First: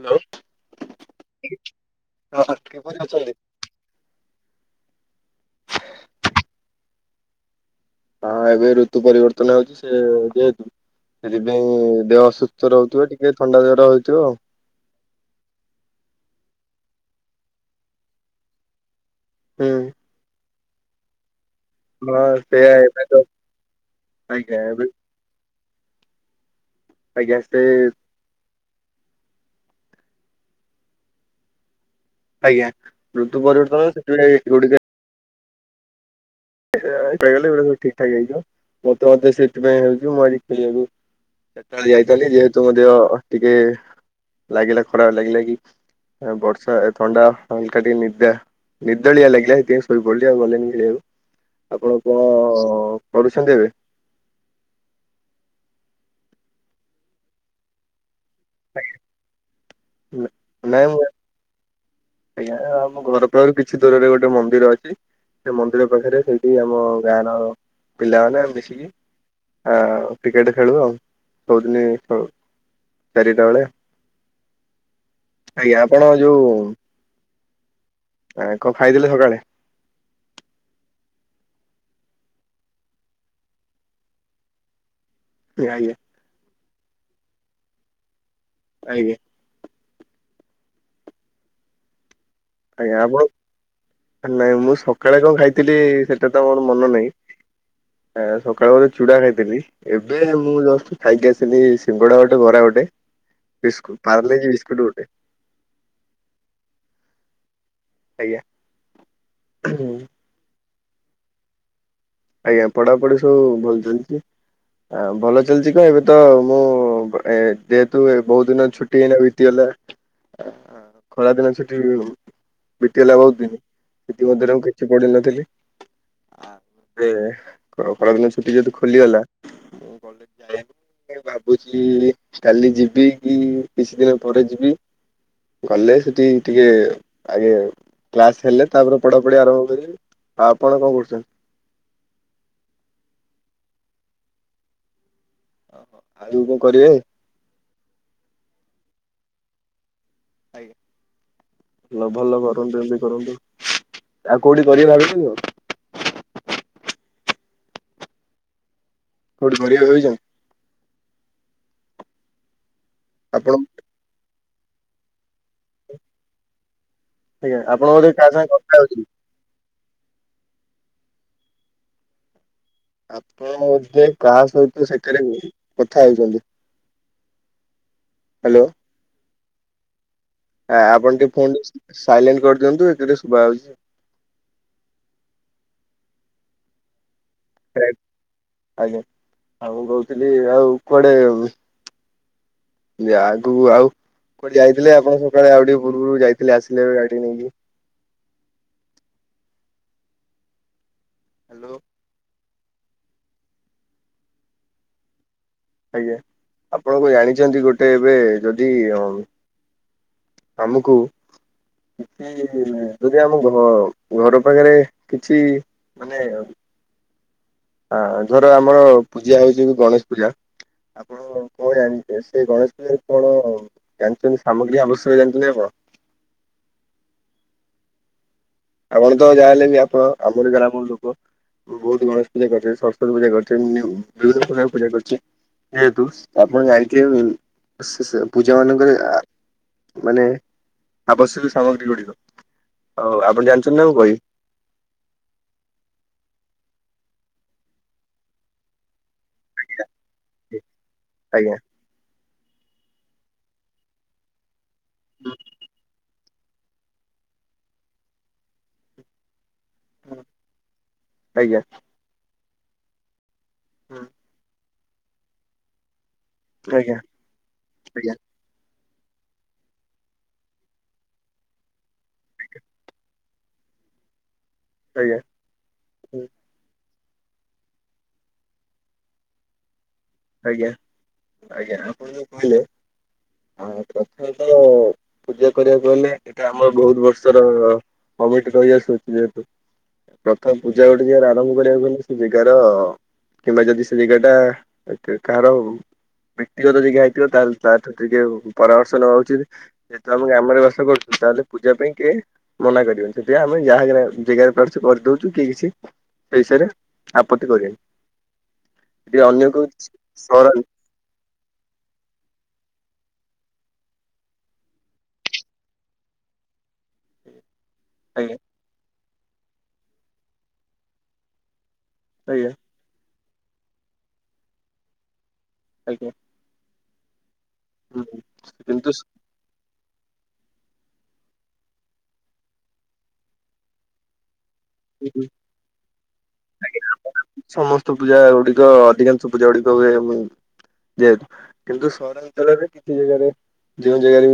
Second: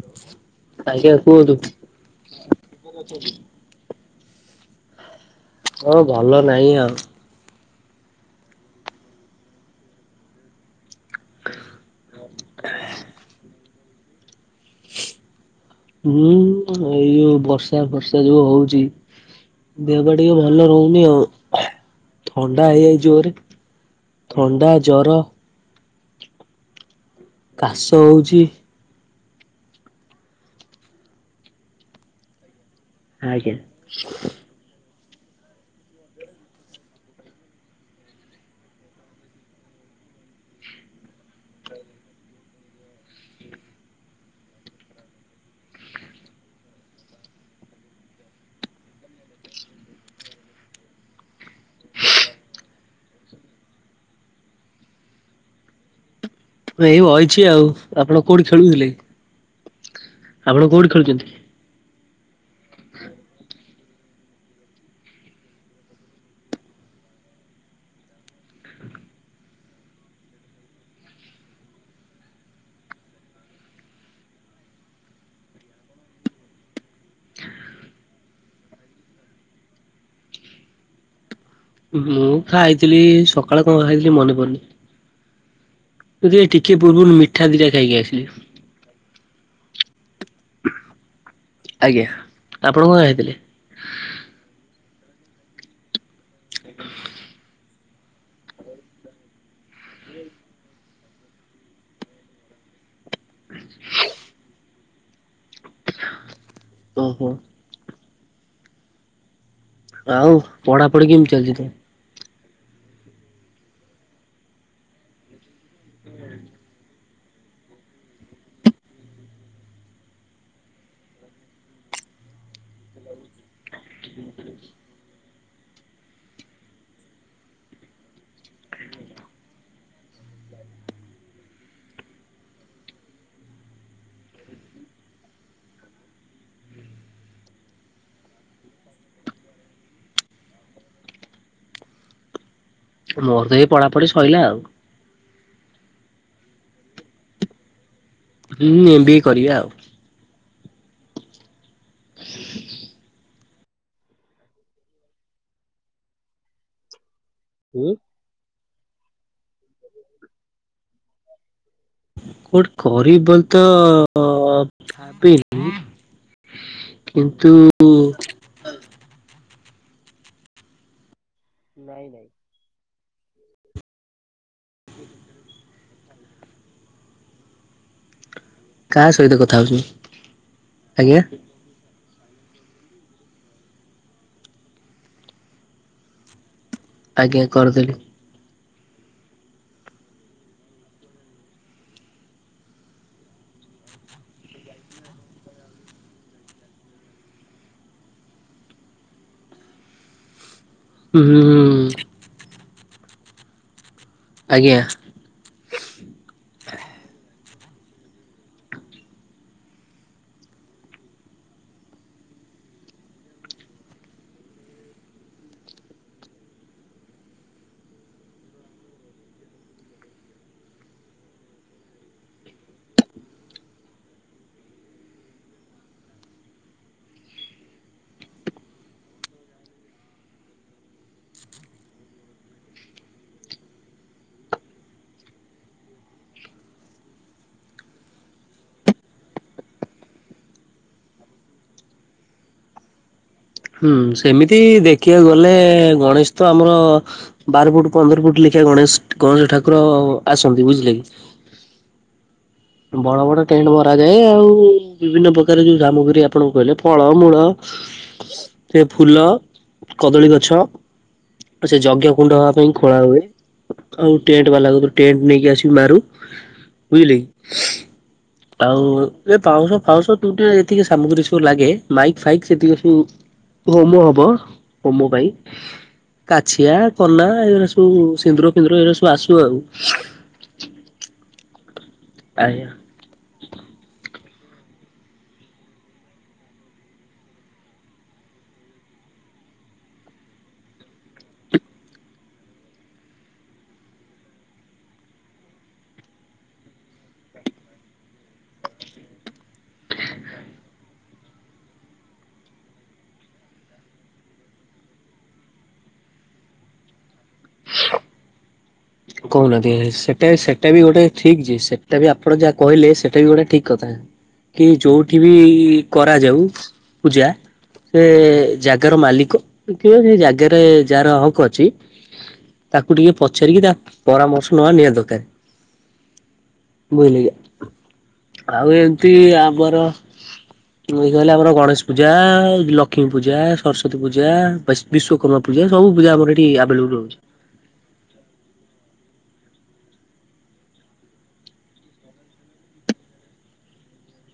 Hello ଆଜ୍ଞା କୁହନ୍ତୁ। ହଁ କିପରି ଅଛନ୍ତି? ଓ ଭଲ ନାହିଁ ଆଉ। ହଁ ଏବେ ଋତୁ ପରିବର୍ତ୍ତନ ହଉଚି ସେ ଯେହେତୁ ସେଥିପାଇଁ ଦେହଅସୁସ୍ଥ ରହୁଥିବ ଟିକେ ଥଣ୍ଡା ଜର ହେଇଥିବ ଆଉ। ହୁଁ ଏଇ ଯୋଉ ବର୍ଷା ଫର୍ଷା ଯୋଉ ହଉଚି ହୁଁ ଦେହ ଟା ଟିକେ ଭଲ ରହୁନି ଆଉ। ହଁ ଥଣ୍ଡା ସେଇଆ ଏବେ ହେଇଯାଉଚି ତ ଜୋରେ ଆଜ୍ଞା ଥଣ୍ଡା ଏବେ ଜର। ଆଜ୍ଞା ସେ କାଶ ହଉଚି। ଆଜ୍ଞା [unintelligible] [unintelligible] ସବୁ ଠିକ୍ ଠାକ ହେଇଯିବ ମତେ ସେଥିପାଇଁ ହେଇଚି ମୁଁ ଆଜି ଖେଳିବାକୁ ସେତେବେଳେ ଯାଇଥାନ୍ତି ଯେହେତୁ ମଧ୍ୟ ଟିକେ ଲାଗିଲା ଖରାପ ଲାଗିଲା କି ବର୍ଷା ଥଣ୍ଡା ହାଲକା ଟିକେ ନିଦା ନିଦଳିଆ ଲାଗିଲା ସେଥିପାଇଁସୋଇ ପଡିଲି ଆଉ ଗଲିଣିି ଖଳିବାକୁ। ଆପଣ କଣ ପଢ଼ୁଛନ୍ତି ଏବେ? ଏଇ ବଇଚି ଆଉ। ଆପଣ କଉଠି ଖେଳୁଥିଲେ ଆପଣ ନାଇଁ କୋଉଠି ମୁଁ ଖେଳୁଛନ୍ତି? ଆଜ୍ଞା ଆମ ଘର ପାଖରୁ କିଛି ଦୂରରେ ଗୋଟେ ମନ୍ଦିର ଅଛି। ସେ ମନ୍ଦିର ପାଖରେ ସେଇଠି ଆମ ଗାଁ ର ପିଲାମାନେ ମିଶିକି ଆ ଟିକେଟ ଖେଳୁ ଆଉ ସବୁଦିନ ଖେଳୁ। ଚାରିଟା ବେଳେ ଆଜ୍ଞା ଆପଣ ଯୋଉ ଆ କଣ ଖାଇଥିଲେ ସକାଳେ? ମୁଁ ଖାଇଥିଲି ସକାଳେ କଣ ଖାଇଥିଲି ମନେ ପଡୁନି? [unintelligible] ତୁ ଟିକେ ପୂର୍ବରୁ ମିଠା ଦିଟା ଖାଇକି ଆସିଲି। ଆଞା। ଆଜ୍ଞା। କଣ ଆଜ୍ଞା ଆପଣ। ଖାଇଥିଲେ? ନାଇଁ ମୁଁ ସକାଳେ କଣ ଖାଇଥିଲି ସେଟା ତ ମୋର ମନେ ନାହିଁ। ଆ ସକାଳ ବଳେ ଚୁଡା ଖାଇଥିଲି। ଏବେ ମୁଁ ଜଷ୍ଟ ଖାଇକି ଆସିଲି ସିଙ୍ଗଡା ଗୋଟେ ବରା ଗୋଟେ। ବିସ୍କୁ୍ଟ ପାର୍ଲାଜି ବିସ୍କୁଟ ଗୋଟେ। ଓହୋ। ଆଜ୍ଞା। ଆଉ ପଢାପଢି କେମିତି ଚାଲିଚ ତ? ଆଜ୍ଞା ପଢାପଢି ସବୁ ଭଲ ଚାଲିଛି। ଆ ଭଲ ଚାଲିଛି କଣ ଏବେ ତ ମୁଁ ଯେହେତୁ ବହୁତ ଦିନ ଛୁଟି ହେଇନା ବିତିଗଲା। ଖରା ଦିନ ସେଠି ବିତି ହେଲା ବହୁତ ଦିନ। ସେଥି ମଧ୍ୟରେ ଆଉ କିଛି ପଢିନଥିଲି। ଖରା ଦିନ ଛୁଟି ଯହେତୁ ଖୋଲିଗଲା ଯାଇ ଭାବୁଛି କାଲି ଯିବି କି କିଛି ଦିନ ପରେ ଯିବି। ଗଲେ ସେଠି ଟିକେ ଆଗେ କ୍ଲାସ ହେଲେ ତାପରେ ପଢାପଢି ଆରମ୍ଭ କରିବ। ଆଉ ଆପଣ କଣ କରୁଛନ୍ତି? ମୋର ତ ଏଇ ପଢାପଢି ସରିଲା ଆଉ। ଆଗକୂ କଣ କରିବେନି? ହୁଁ ଏମ ବି କରିବା ଆଉ। ଆଜ୍ଞା। [unintelligible] ହଁ। କୋଠି ବଢିଆ ରହୁଛ? କୋଉଠି କରିବ ବୋଲି ଆପଣ ତ ଭାବିନି? କିନ୍ତୁ ଆଜ୍ଞା ଆପଣ ବୋଧେ କାହା ସାଙ୍ଗେ କଥା ହଉଛନ୍ତି? ନାଇଁ ନାଇଁ। ଆପଣ ବୋଧେ କାହା ସହିତ ସେଠାରେ କଥା ହଉଛନ୍ତି। ହ୍ୟାଲୋ। କାହା ସହିତ କଥା ହଉଛନ୍ତିି? ଆପଣ ଟିକେ ଫୋନ ସାଇଲେଣ୍ଟ କରିଦିଅନ୍ତୁ ଏଥିରେ ଶୁଭା ହଉଛି। ଆଜ୍ଞା। କରିଦେଲି ଆଜ୍ଞା ଆଉ ମୁଁ କହୁଥିଲି ଆଉ କୁଆଡେ ଯାକୁ ଆଉ କୁ ଯାଇଥିଲେ ଆପଣ ସକାଳେ ଆଉ ଟିକେ ପୂର୍ବରୁ ଯାଇଥିଲେ ଆସିଲେବେ ଗାଡି ନେଇକି। ହୁଁ ହୁଁ ହ୍ୟାଲୋ ହୁଁ। ଆଜ୍ଞା। ଆଜ୍ଞା ଆପଣ କଣ ଜାଣିଛନ୍ତି ଗୋଟେ ଏବେ ଯଦି ଆମକୁ କି ଯଦି ଆମ ଘ ଘର ପାଖରେ କିଛି ମାନେ ଆଁ ଘର ଆମର ପୂଜା ହଉଛି ଗଣେଶ ପୂଜା। ଆପଣ କଣ ଜାଣି ସେ ଗଣେଶ ପୂଜାରେ କଣ ଜାଣିଛନ୍ତି ସାମଗ୍ରୀ ଆବଶ୍ୟକ ଜାଣିଛନ୍ତି ଆପଣ? ଆପଣ ତ ଯାହା ହେଲେ ବି ଆପଣ ଆମର ଗ୍ରାମର ଲୋକ। ବହୁତ ଗଣେଶ ପୂଜା କରିଛି ସରସ୍ଵତ ପୂଜା କରିୁଛନ୍ତି ବିଭିନ୍ନ ପ୍ରକାର ପୂଜା କରିଛି। ଯେହେତୁ ଆପଣ ଯାଇିଥିବେ ସେ ସେ ପୂଜା ମାନଙ୍କରେ ମାନେ ଆବଶ୍ୟକ ସାମଗ୍ରୀ ଗୁଡିକ ଆଉ ଆପଣ ଜାଣି ହୁଁ ସେମିତି ଦେଖିବାକୁ ଗଲେ ଗଣେଶ ତ ଆମର ବାର ଫୁଟ ପନ୍ଦର ଫୁଟ ଲେଖିଆ ଗଣେଶ ଗଣେଶ ଠାକୁର ଆସନ୍ତି ବୁଝିଲେ କି? ଆଜ୍ଞା। ବଡ ବଡ ଟେଣ୍ଟ ମରା ଯାଏ ଆଉ ବିଭିନ୍ନ ପ୍ରକାର ଯୋଉ ସାମଗ୍ରୀ ଆପଣଙ୍କୁ କହିଲେ ଫଳମୂଳ ସେ ଫୁଲ କଦଳୀ ଗଛ ଆଜ୍ଞା ସେ ଯଜ୍ଞ କୁଣ୍ଡ ହବା ପାଇଁ ଖୋଳା ହୁଏ। ଆଉ ଟେଣ୍ଟ ବାଲା କୁ ଟେଣ୍ଟ ନେଇକି ଆସିକି ମାରୁ। ଆଜ୍ଞା ବୁଝିଲେ କି। ଆଜ୍ଞା। ଆଉ ଏ ପାଉଁଶ ଫାଉଁଶ ତୁ ଟେ ଏତିକି ସାମଗ୍ରୀ ସବୁ ଲାଗେ ମାଇ ଫାଇକ୍ ସେତିକି ସବୁ ହୋମୋ ହବ ହୋମୋ ଆଜ୍ଞା ପାଇଁ। କାଛିଆ କନା ଏଗୁଡା ସବୁ ସିନ୍ଦୁର ଫିନ୍ଦୁର ଏରା ସବୁ ଆସିବ ଆଉ। ଆଜ୍ଞା ଆଜ୍ଞା ଆପଣ ଯୋଉ କହିଲେ ଆଜ୍ଞା ପ୍ରଥମେତ ପୂଜା କରିବାକୁ ହେଲେ ଏଟା ଆମ ବହୁତ ବର୍ଷର କମିଟି ରହିଆଶୁଅଛି ଯେହେତୁ ପ୍ରଥମ ପୂଜା ଗୋଟେ ଜାଗାରେ ଆରମ୍ଭ କରିବାକୁ ହେଲେ ସେ ଜେଗାର କିମ୍ବା ଯଦି ସେ ଜେଗା ଟା ଏକା କାର ବ୍ୟକ୍ତିଗତ ଜେଗା ହେଇଥିବ ତାଲେ ତାଠୁ ଟିକେ ପରାମର୍ଶ ନବା ଉଚିତ୍। ଯେହେତୁ ଆମେ ଗ୍ରାମରେ ବାସ କରୁଛୁ ତାହେଲେ ପୂଜା ପାଇଁ କିଏ ମନା କରିବେନି ଯଦି ଆମେ ଯାହା ଜାଗାରେ ଜେଗାରେ ପାରୁଛୁ କରିଦଉଛୁ କି କିଛି ସେ ବିଷୟରେ ଆପତ୍ତି କରିବେ ଯଦି ଅନ୍ୟ କୁ କହୁନାହାନ୍ତି ସେଟା ସେଟା ବି ଗୋଟେ ଠିକ୍ ଯେ ସେଟା ବି ଆପଣ ଯାହା କହିଲେ ସେଇଟା ବି ଗୋଟେ ଠିକ୍ କଥା। କି ଯୋଉଠି ବି କରାଯାଉ ପୂଜା। ସେ ଆଜ୍ଞା ଜାଗାର ମାଲିକ କି ସେ ଜାଗାରେ ଯାହାର ହକ୍ ଅଛି ଆଜ୍ଞା। ତାକୁ ଟିକିଏ ପଚାରିକି ତା ପରାମର୍ଶ ନବା ନିହାତି ଦରକାର। ଆଜ୍ଞା। ବୁଝିଲେ କି ହୁଁ ଆଉ ଏମିତି କିନ୍ତୁ ଆମର ଏଇ ଯୋଉ ହେଲା ଆମର ଗଣେଶ ପୂଜା ଲକ୍ଷ୍ମୀ ପୂଜା ସରସ୍ଵତୀ ପୂଜା ବିଶ୍ୱକର୍ମା ପୂଜା ସବୁ ପୂଜା ଆମର ଏଠି ଆଭେଲେବୁଲ୍ ରହୁଛି। ସମସ୍ତ ପୂଜା ଗୁଡିକ ଅଧିକାଂଶ ପୂଜା ଗୁଡିକ ହୁଏ। ଯେ କିନ୍ତୁ ସହରାଞ୍ଚଳରେ କିଛି ଜାଗାରେ ଯେଉଁ ଜାଗାରେ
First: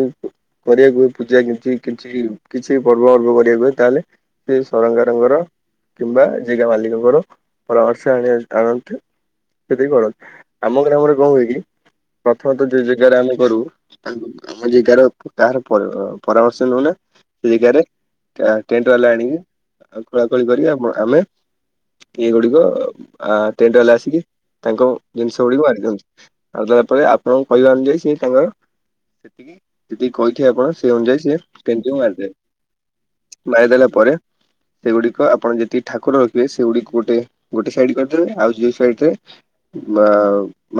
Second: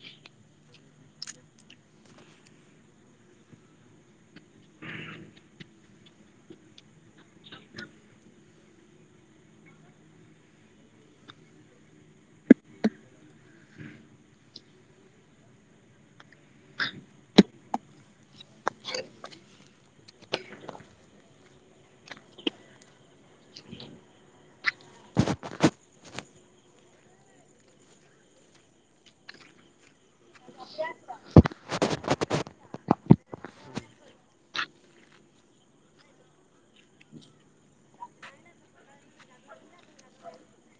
କରିବାକୁ ହୁଏ ପୂଜା କିଛି କିଛି କିଛି ପର୍ବ ପର୍ବ କରିବାକୁ ହୁଏ ତାହେଲେ ସେ ସହରାଞ୍ଚ ତାଙ୍କର କିମ୍ବା ଜେଗା ମାଲିକଙ୍କର ପରାମର୍ଶ ଆଣିବ ଆଣନ୍ତେ। ସେତିକି କଣ ଆମ ଗ୍ରାମରେ କଣ ହୁଏ କି ପ୍ରଥମତଃ ଯୋ ଯୋଉ ଜାଗାରେ ଆମେ କରୁ ତା ଆମ ଜେଗାର କାହାର ପରାମର୍ଶ ନଉନା ସେ ଜେଗାରେ ଟେଣ୍ଟ ବାଲା ଆଣିକି ଖୋଳାଖୋଳି କରି ଆ ଆମେ ଏଇ ଗୁଡିକ ଟେଣ୍ଟ ବାଲା ଆସିକି ତାଙ୍କ ଜିନିଷ ଗୁଡକୁ ମାରି ଦିଅନ୍ତି। ଆଉ ତାପରେ ଆପଣଙ୍କୁ କହିବା ଅନୁଯାୟୀ ସିଏ ତାଙ୍କର ସେତିକି ଯେତିକି କହିଥିବେ ଆପଣ ସେଇ ଅନୁଯାୟୀ ସିଏ [unintelligible] [unintelligible] ଦେଲା ପରେ ସେଗୁଡି଼କ ଆପଣ ଯେତିକି ଠାକୁର ରଖିବେ ସେଗୁଡ଼ିକୁ ଗୋଟେ ଗୋଟେ ସାଇଡି଼ କରିଦେବେ ଆଉ ଯୋଉ ସାଇଡି଼ ରେ ବା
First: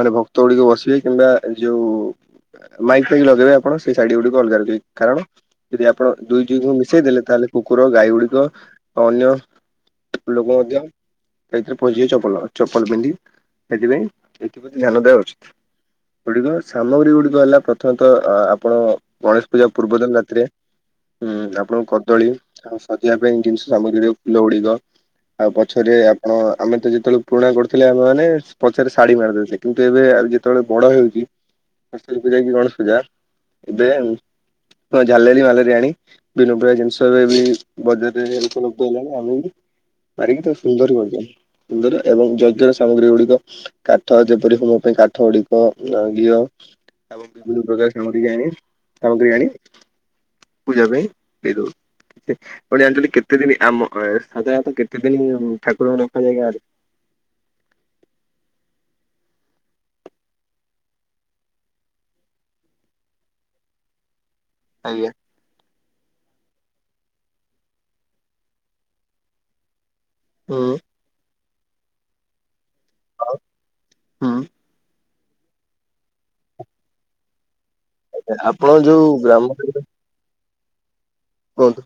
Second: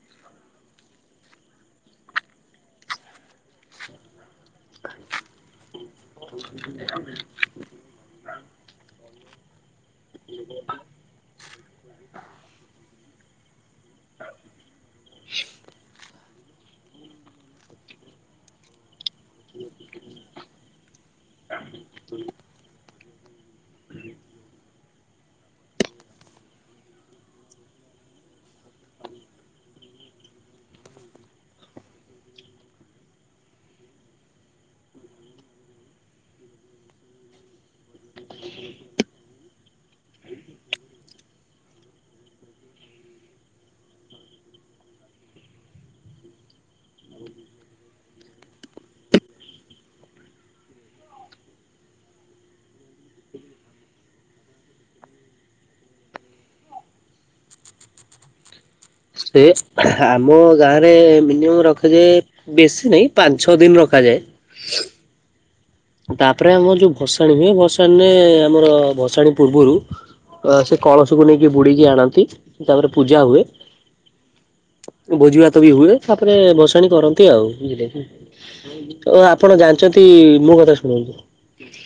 ମାନେ ଭକ୍ତ ଗୁଡ଼ିକ ବସିବେ କିମ୍ବା ଯୋଉ ମାଇକି ଫାଇକି ଲଗେଇବେ ଆପଣ ସେ ସାଇଡି଼ ଗୁଡ଼ିକୁ ଅଲଗା ଅଛି କାରଣ ଯଦି ଆପଣ ଦୁଇ ଦୁହିଁ ଙ୍କୁ ମିଶେଇ ଦେଲେ ତାହେଲେ କୁକୁର ଗାଈ ଗୁଡ଼ିକ ଅନ୍ୟ ଲୋକମଧ୍ୟ ଏଥିରେ ପଶିଯିବେ ଚପଲ ଚପଲ ପିନ୍ଧି ସେଥିପାଇଁ ଏଥିପ୍ରତି ଧ୍ୟାନ ଦେବା ଉଚିତ୍। ଗୁଡ଼ିକ ସାମଗ୍ରୀ ଗୁଡ଼ିକ ହେଲା ପ୍ରଥମତଃ ଆପଣ ଗଣେଶ ପୂଜା ପୂର୍ବ ଦିନ ରାତିରେ ଉଁ ଆପଣଙ୍କ କଦଳୀ ଆଉ ସଜେଇବା ପାଇଁ ଜିନି ସାମଗ୍ରୀ ଓ ଫୁଲ ଗୁଡ଼ିକ ଆଉ ପଛରେ ଆପଣ ଆମେ ତ ଯେତେବେଳେ ପୁରୁଣା କରୁଥିଲେ ଆମେ ମାନେ ପଛରେ ଶାଢ଼ୀ ମାରିଦେଉଥିଲେ। କିନ୍ତୁ ଏବେ ଆଉ ଯେତେବେଳେ ବଡ଼ ହେଉଛି ସେ [unintelligible] ଯାଇକି ଗଣେଶ ପୂଜା ଏବେ ହଁ ଝାଲେରି ମାଲେରି ଆଣି ବିଭିନ୍ନ ପ୍ରକାର ଜିନିଷ ଏବେ ବି ବଜାର ରେ ଉପଲବ୍ଧ ହେଲାଣି ଆମେ ବି ମାରିକି ତାକୁ ସୁନ୍ଦର [unintelligible] ସୁନ୍ଦର ଏବଂ ଯଜ୍ଞର ସାମଗ୍ରୀ ଗୁଡ଼ିକ କାଠ ଯେପରି ମୋ ପାଇଁ କାଠ ଗୁଡ଼ିକ ଘିଅ [unintelligible] ସାମଗ୍ରୀ ବିଭିନ୍ନ ପ୍ରକାର ସାମଗ୍ରୀ ଆଣି ସାମଗ୍ରୀ ଆଣି ପୂଜା ପାଇଁ ଦେଇଦଉ [unintelligible] କେ କେତେ ଦିନି ଆମ ସାଧାରଣତଃ କେତେ ଦିନି ଠାକୁର ରଖାଯାଏ ଗାଁ ରେ? ସେ ଆମ ଗାଁରେ ମିନିଅମ୍ ରଖାଯାଏ ବେଶୀ ନାହିଁ ପାଞ୍ଚ ଛଅ ଦିନ୍ ରଖାଯାଏ। ଆଜ୍ଞା। ତାପରେ ଆମର ଯୋଉ ଭସାଣୀ ହୁଏ ଭସାଣୀରେ ଆମର ଭସାଣୀ ପୂର୍ବରୁ ଅ ସେ ହୁଁ କଳସକୁ ନେଇକି ବୁଡି଼କି ଆଣନ୍ତି ତାପରେ ପୂଜା ହୁଏ। ଭୋଜି ଭାତ ବି ହୁଏ ତାପରେ ଭସାଣି କରନ୍ତି ଆଉ ଆପଣ ଯୋଉ ଆଉ ଗ୍ରାମ ଆପଣ ଜାଣିଚ ନ୍ତି ମୋ କଥା ଶୁଣନ୍ତୁ। କୁହନ୍ତୁ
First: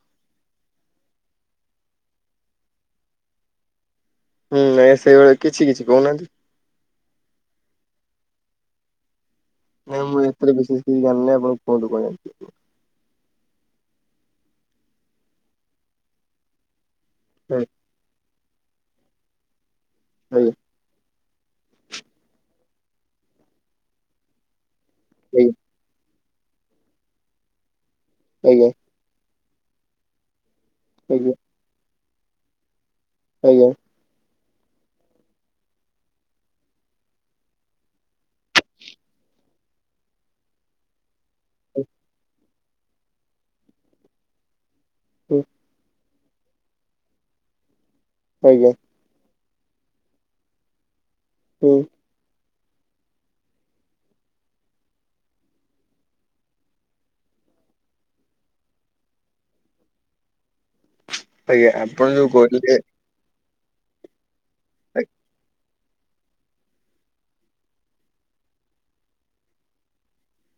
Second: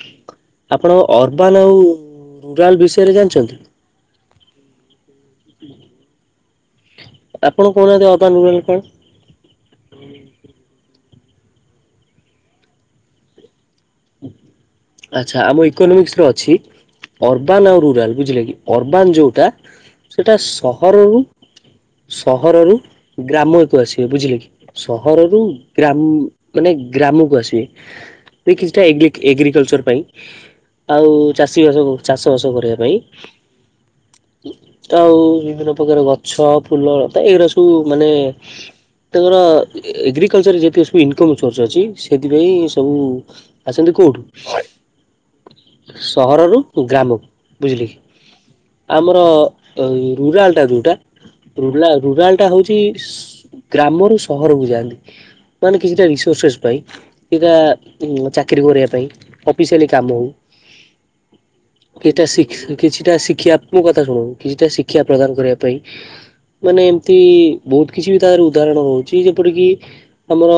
ଆପଣ ଅରବାନ୍ ଆଉ ରୁରାଲ ବିଷୟରେ ଜାଣିଚନ୍ତି? ହୁଁ ନାଇଁ ସେଇଭଳିଆ କିଛି କିଛି କହୁନାହାନ୍ତି। ଆପଣ କହୁନାହାନ୍ତି ଅରବାନ୍ ରୁରାଲ କଣ? ନାଇଁ ମୁଁ ଏତରେ ବିଶେଷ କିଛି ଜାଣିନି ଆପଣ କୁହନ୍ତୁ କଣ ଜା ଆଚ୍ଛା ଆମ ଇକୋନୋମିକ୍ସ୍ ରେ ଅଛି ଅରବାନ୍ ଜାଣିଛନ୍ତି? ଆଉ ରୁରାଲ ବୁଝିଲେ କି। ଅରବାନ୍ ଯୋଉଟା ସେଇଟା ଆଜ୍ଞା ସହରରୁ ସହରରୁ ଗ୍ରାମକୁ ଆସିବେ ବୁଝିଲେ କି। ସହରରୁ ଆଜ୍ଞା ଗ୍ରା ମାନେ ଗ୍ରାମକୁ ଆସିବେ ଆଜ୍ଞା ଦେଖିଛି ଏଗ୍ରି ଏଗ୍ରିକଲଚର୍ ପାଇଁ ଆଉ ଆଜ୍ଞା ଚାଷୀ ବାସ ଚାଷ ବାସ କରିବା ପାଇଁ। ଆଜ୍ଞା। ତ ଆଉ ବିଭିନ୍ନ ପ୍ରକାର ଗଛ ଫୁଲ ତା ଏଇଗୁଡା଼ ସବୁ ମାନେ ତାଙ୍କର ଏଗ୍ରିକଲଚର୍ ଯେତିକି ସବୁ ଇନକମ୍ ସୋର୍ସ ଅଛି ସେଥିପାଇଁ ସବୁ ଆସନ୍ତି କୋଉଠୁ? ହୁଁ। ସହର ରୁ ଗ୍ରାମ କୁ ବୁଝିଲେ କି। ଆଜ୍ଞା। ଆମର ରୁରାଲ ଟା ଯୋଉଟା ହୁଁ [unintelligible] ରୁରାଲ ଟା ହଉଛି ଗ୍ରାମରୁ ସହରକୁୁ ଯାଆନ୍ତି। ମାନେ କିଛିଟା [unintelligible] ପାଇଁ ଏଇଟା ଚା ଚାକିରି କରିବା ପାଇଁ ଅଫିସିଆଲି କାମ ଆଜ୍ଞା ଆପଣ ହଉ ଏଟା ଯୋଉ କହିଲେ କିଛି [unintelligible] ଶିଖିବାକୁ ମୋ କଥା ଶୁଣୁ କିଛିଟା ଶିକ୍ଷା ପ୍ରଦାନ କରିବା ପାଇଁ ମାନେ ଏମିତି ବହୁତ୍ କିଛି ବି ତାର ଉଦାହରଣ ରହୁଛି ଯେପରିକି ଆମର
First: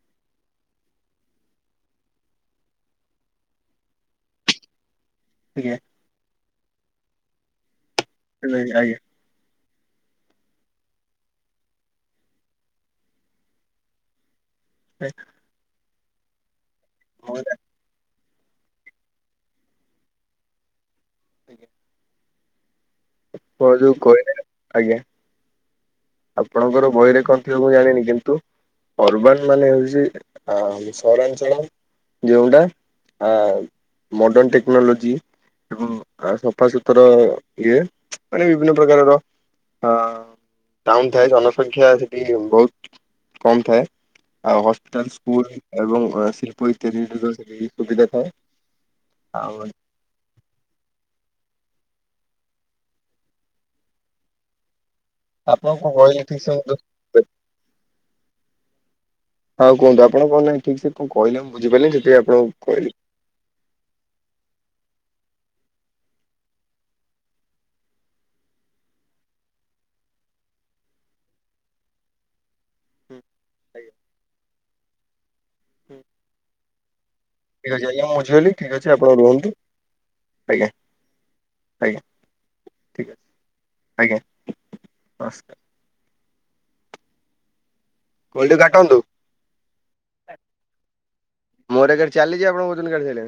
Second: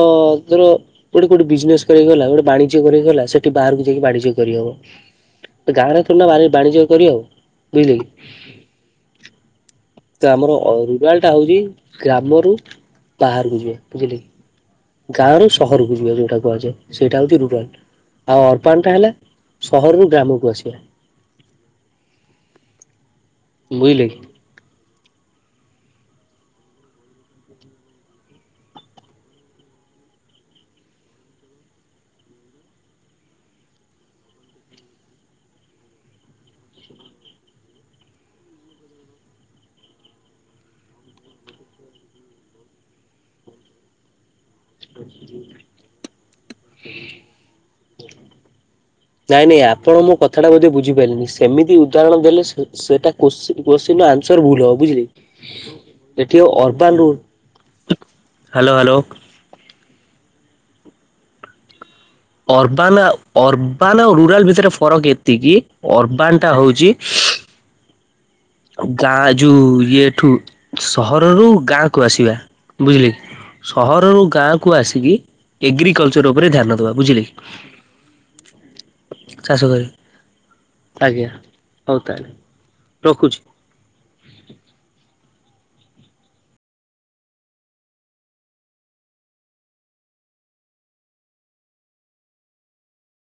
ଧର ଏଇଠି ଗୋଟେ ବିଜନେସ କର ଗଲା ଗୋଟେ ବାଣି ଜ୍ୟ କରି ଗଲା ସେଠି ବାହାରକୁ ଯାଇକି ବାଣିଜ୍ୟ କରିହବ ଆଜ୍ଞା ତ ଗାଁରେ ନା ବା ବାଣିଜ୍ୟ କରି ହବ ବୁଝିଲି। [unintelligible] ତ ଆମର ଅ ରୁରାଲ ଟା ହଉଛି ଗ୍ରାମରୁ ବାହାରକୁ ଯିବା ବୁଝିଲେ କି ଗାଁ ର ସହରକୁ ଯିବା ଯୋଉଟା କୁହାଯାଏ ସେଇଟା ହଉଛି ରୁରାଲ। ଆଉ ଅର୍ବାନ ଟା ହେଲା ସହରରୁ ଗ୍ରାମକୁ ଆସିବା। ଆଜ୍ଞା। ବୁଝିଲେ [unintelligible] କି। କହିଲେ ଆଜ୍ଞା। ଆପଣଙ୍କର ବହିରେ କଣ ଥିଲେ ମୁଁ ଜାଣିନି କିନ୍ତୁ ଅରବାନ ମାନେ ହଉଛି ଆ ସହରାଞ୍ଚଳ? ଯେଉଁଟା ଆ ମଡ଼ର୍ଣ ଟେକ୍ନୋଲୋଜି। ଏବଂ ଆ ସଫାସତୁର ଇଏ। ମାନେ ବିଭିନ୍ନ ପ୍ରକାରର ଆ ଟାଉନ ଥାଏ ଜନସଂଖ୍ୟା ସେଠି ବହୁତ କମ ଥାଏ। ଆଉ ହସ୍ପିଟାଲ ସ୍କୁଲ ଏବଂ ଆ ଶିଳ୍ପ ଇତ୍ୟାଦିର ସେଠି ସୁବିଧା ଥାଏ। ନାଇଁ ଆଉ ନାଇଁ ଆପଣ ମୋ କ ଥାଟା ବୋଧେ ବୁଝିପାଇଲେନି ସେମିତି ଉଦାହରଣ ଦେଲେ ସେ ସେଟା [unintelligible] ଭୁଲ ହବ ବୁଝିଲି ଆପଣ କଣ କହିଲେ ଠିକ ଏଠି ସେ ଆଉ ମତେ ଅରବନ ହ୍ୟାଲୋ ହ୍ୟାଲୋ ହଁ କୁହନ୍ତୁ ଆପଣ କହ ନାହି ଠିକ ସେ କଣ କହିଲ ମୁଁ ବୁଝିପାଇଲିନି [unintelligible] ଅର୍ବାନ ଆ ଅରବାନ ଆଉ ରୁରାଲ ଭିତରେ ଫରକ ଏତିକି ଅରବାନ ଟା ହଉଚି ଗାଁ ଯୋଉ ଇଏଠୁ ସହରରୁ ଗାଁକୁୁ ଆସିବା ବୁଝିଲେ କି? ସହରରୁ ଗାଁକୁୁ ଆସିକି ଏଗ୍ରିକଲଚର ଉପରେ ଧ୍ୟାନ ଦବା ବୁଝିଲେ କି। ଠିକ ଅଛି ଆଜ୍ଞା ମୁ ବୁଝିପାଇଲି ଠିକ ଅଛି ଆପଣ ରହନ୍ତୁ। ଚାଷ କରି ଆଜ୍ଞା ହଉ ଆଜ୍ଞା ତାହଲେ ଠିକ ଅଛି ରଖୁଛି। ଆଜ୍ଞା ନମସ୍କାର। କଲ୍ ଟା କାଟନ୍ତୁ। ମୋର ଏକା ଚାଲିଛି ଆପଣ କହୁଛନ୍ତି କାଟି ସାଇଲେଣି।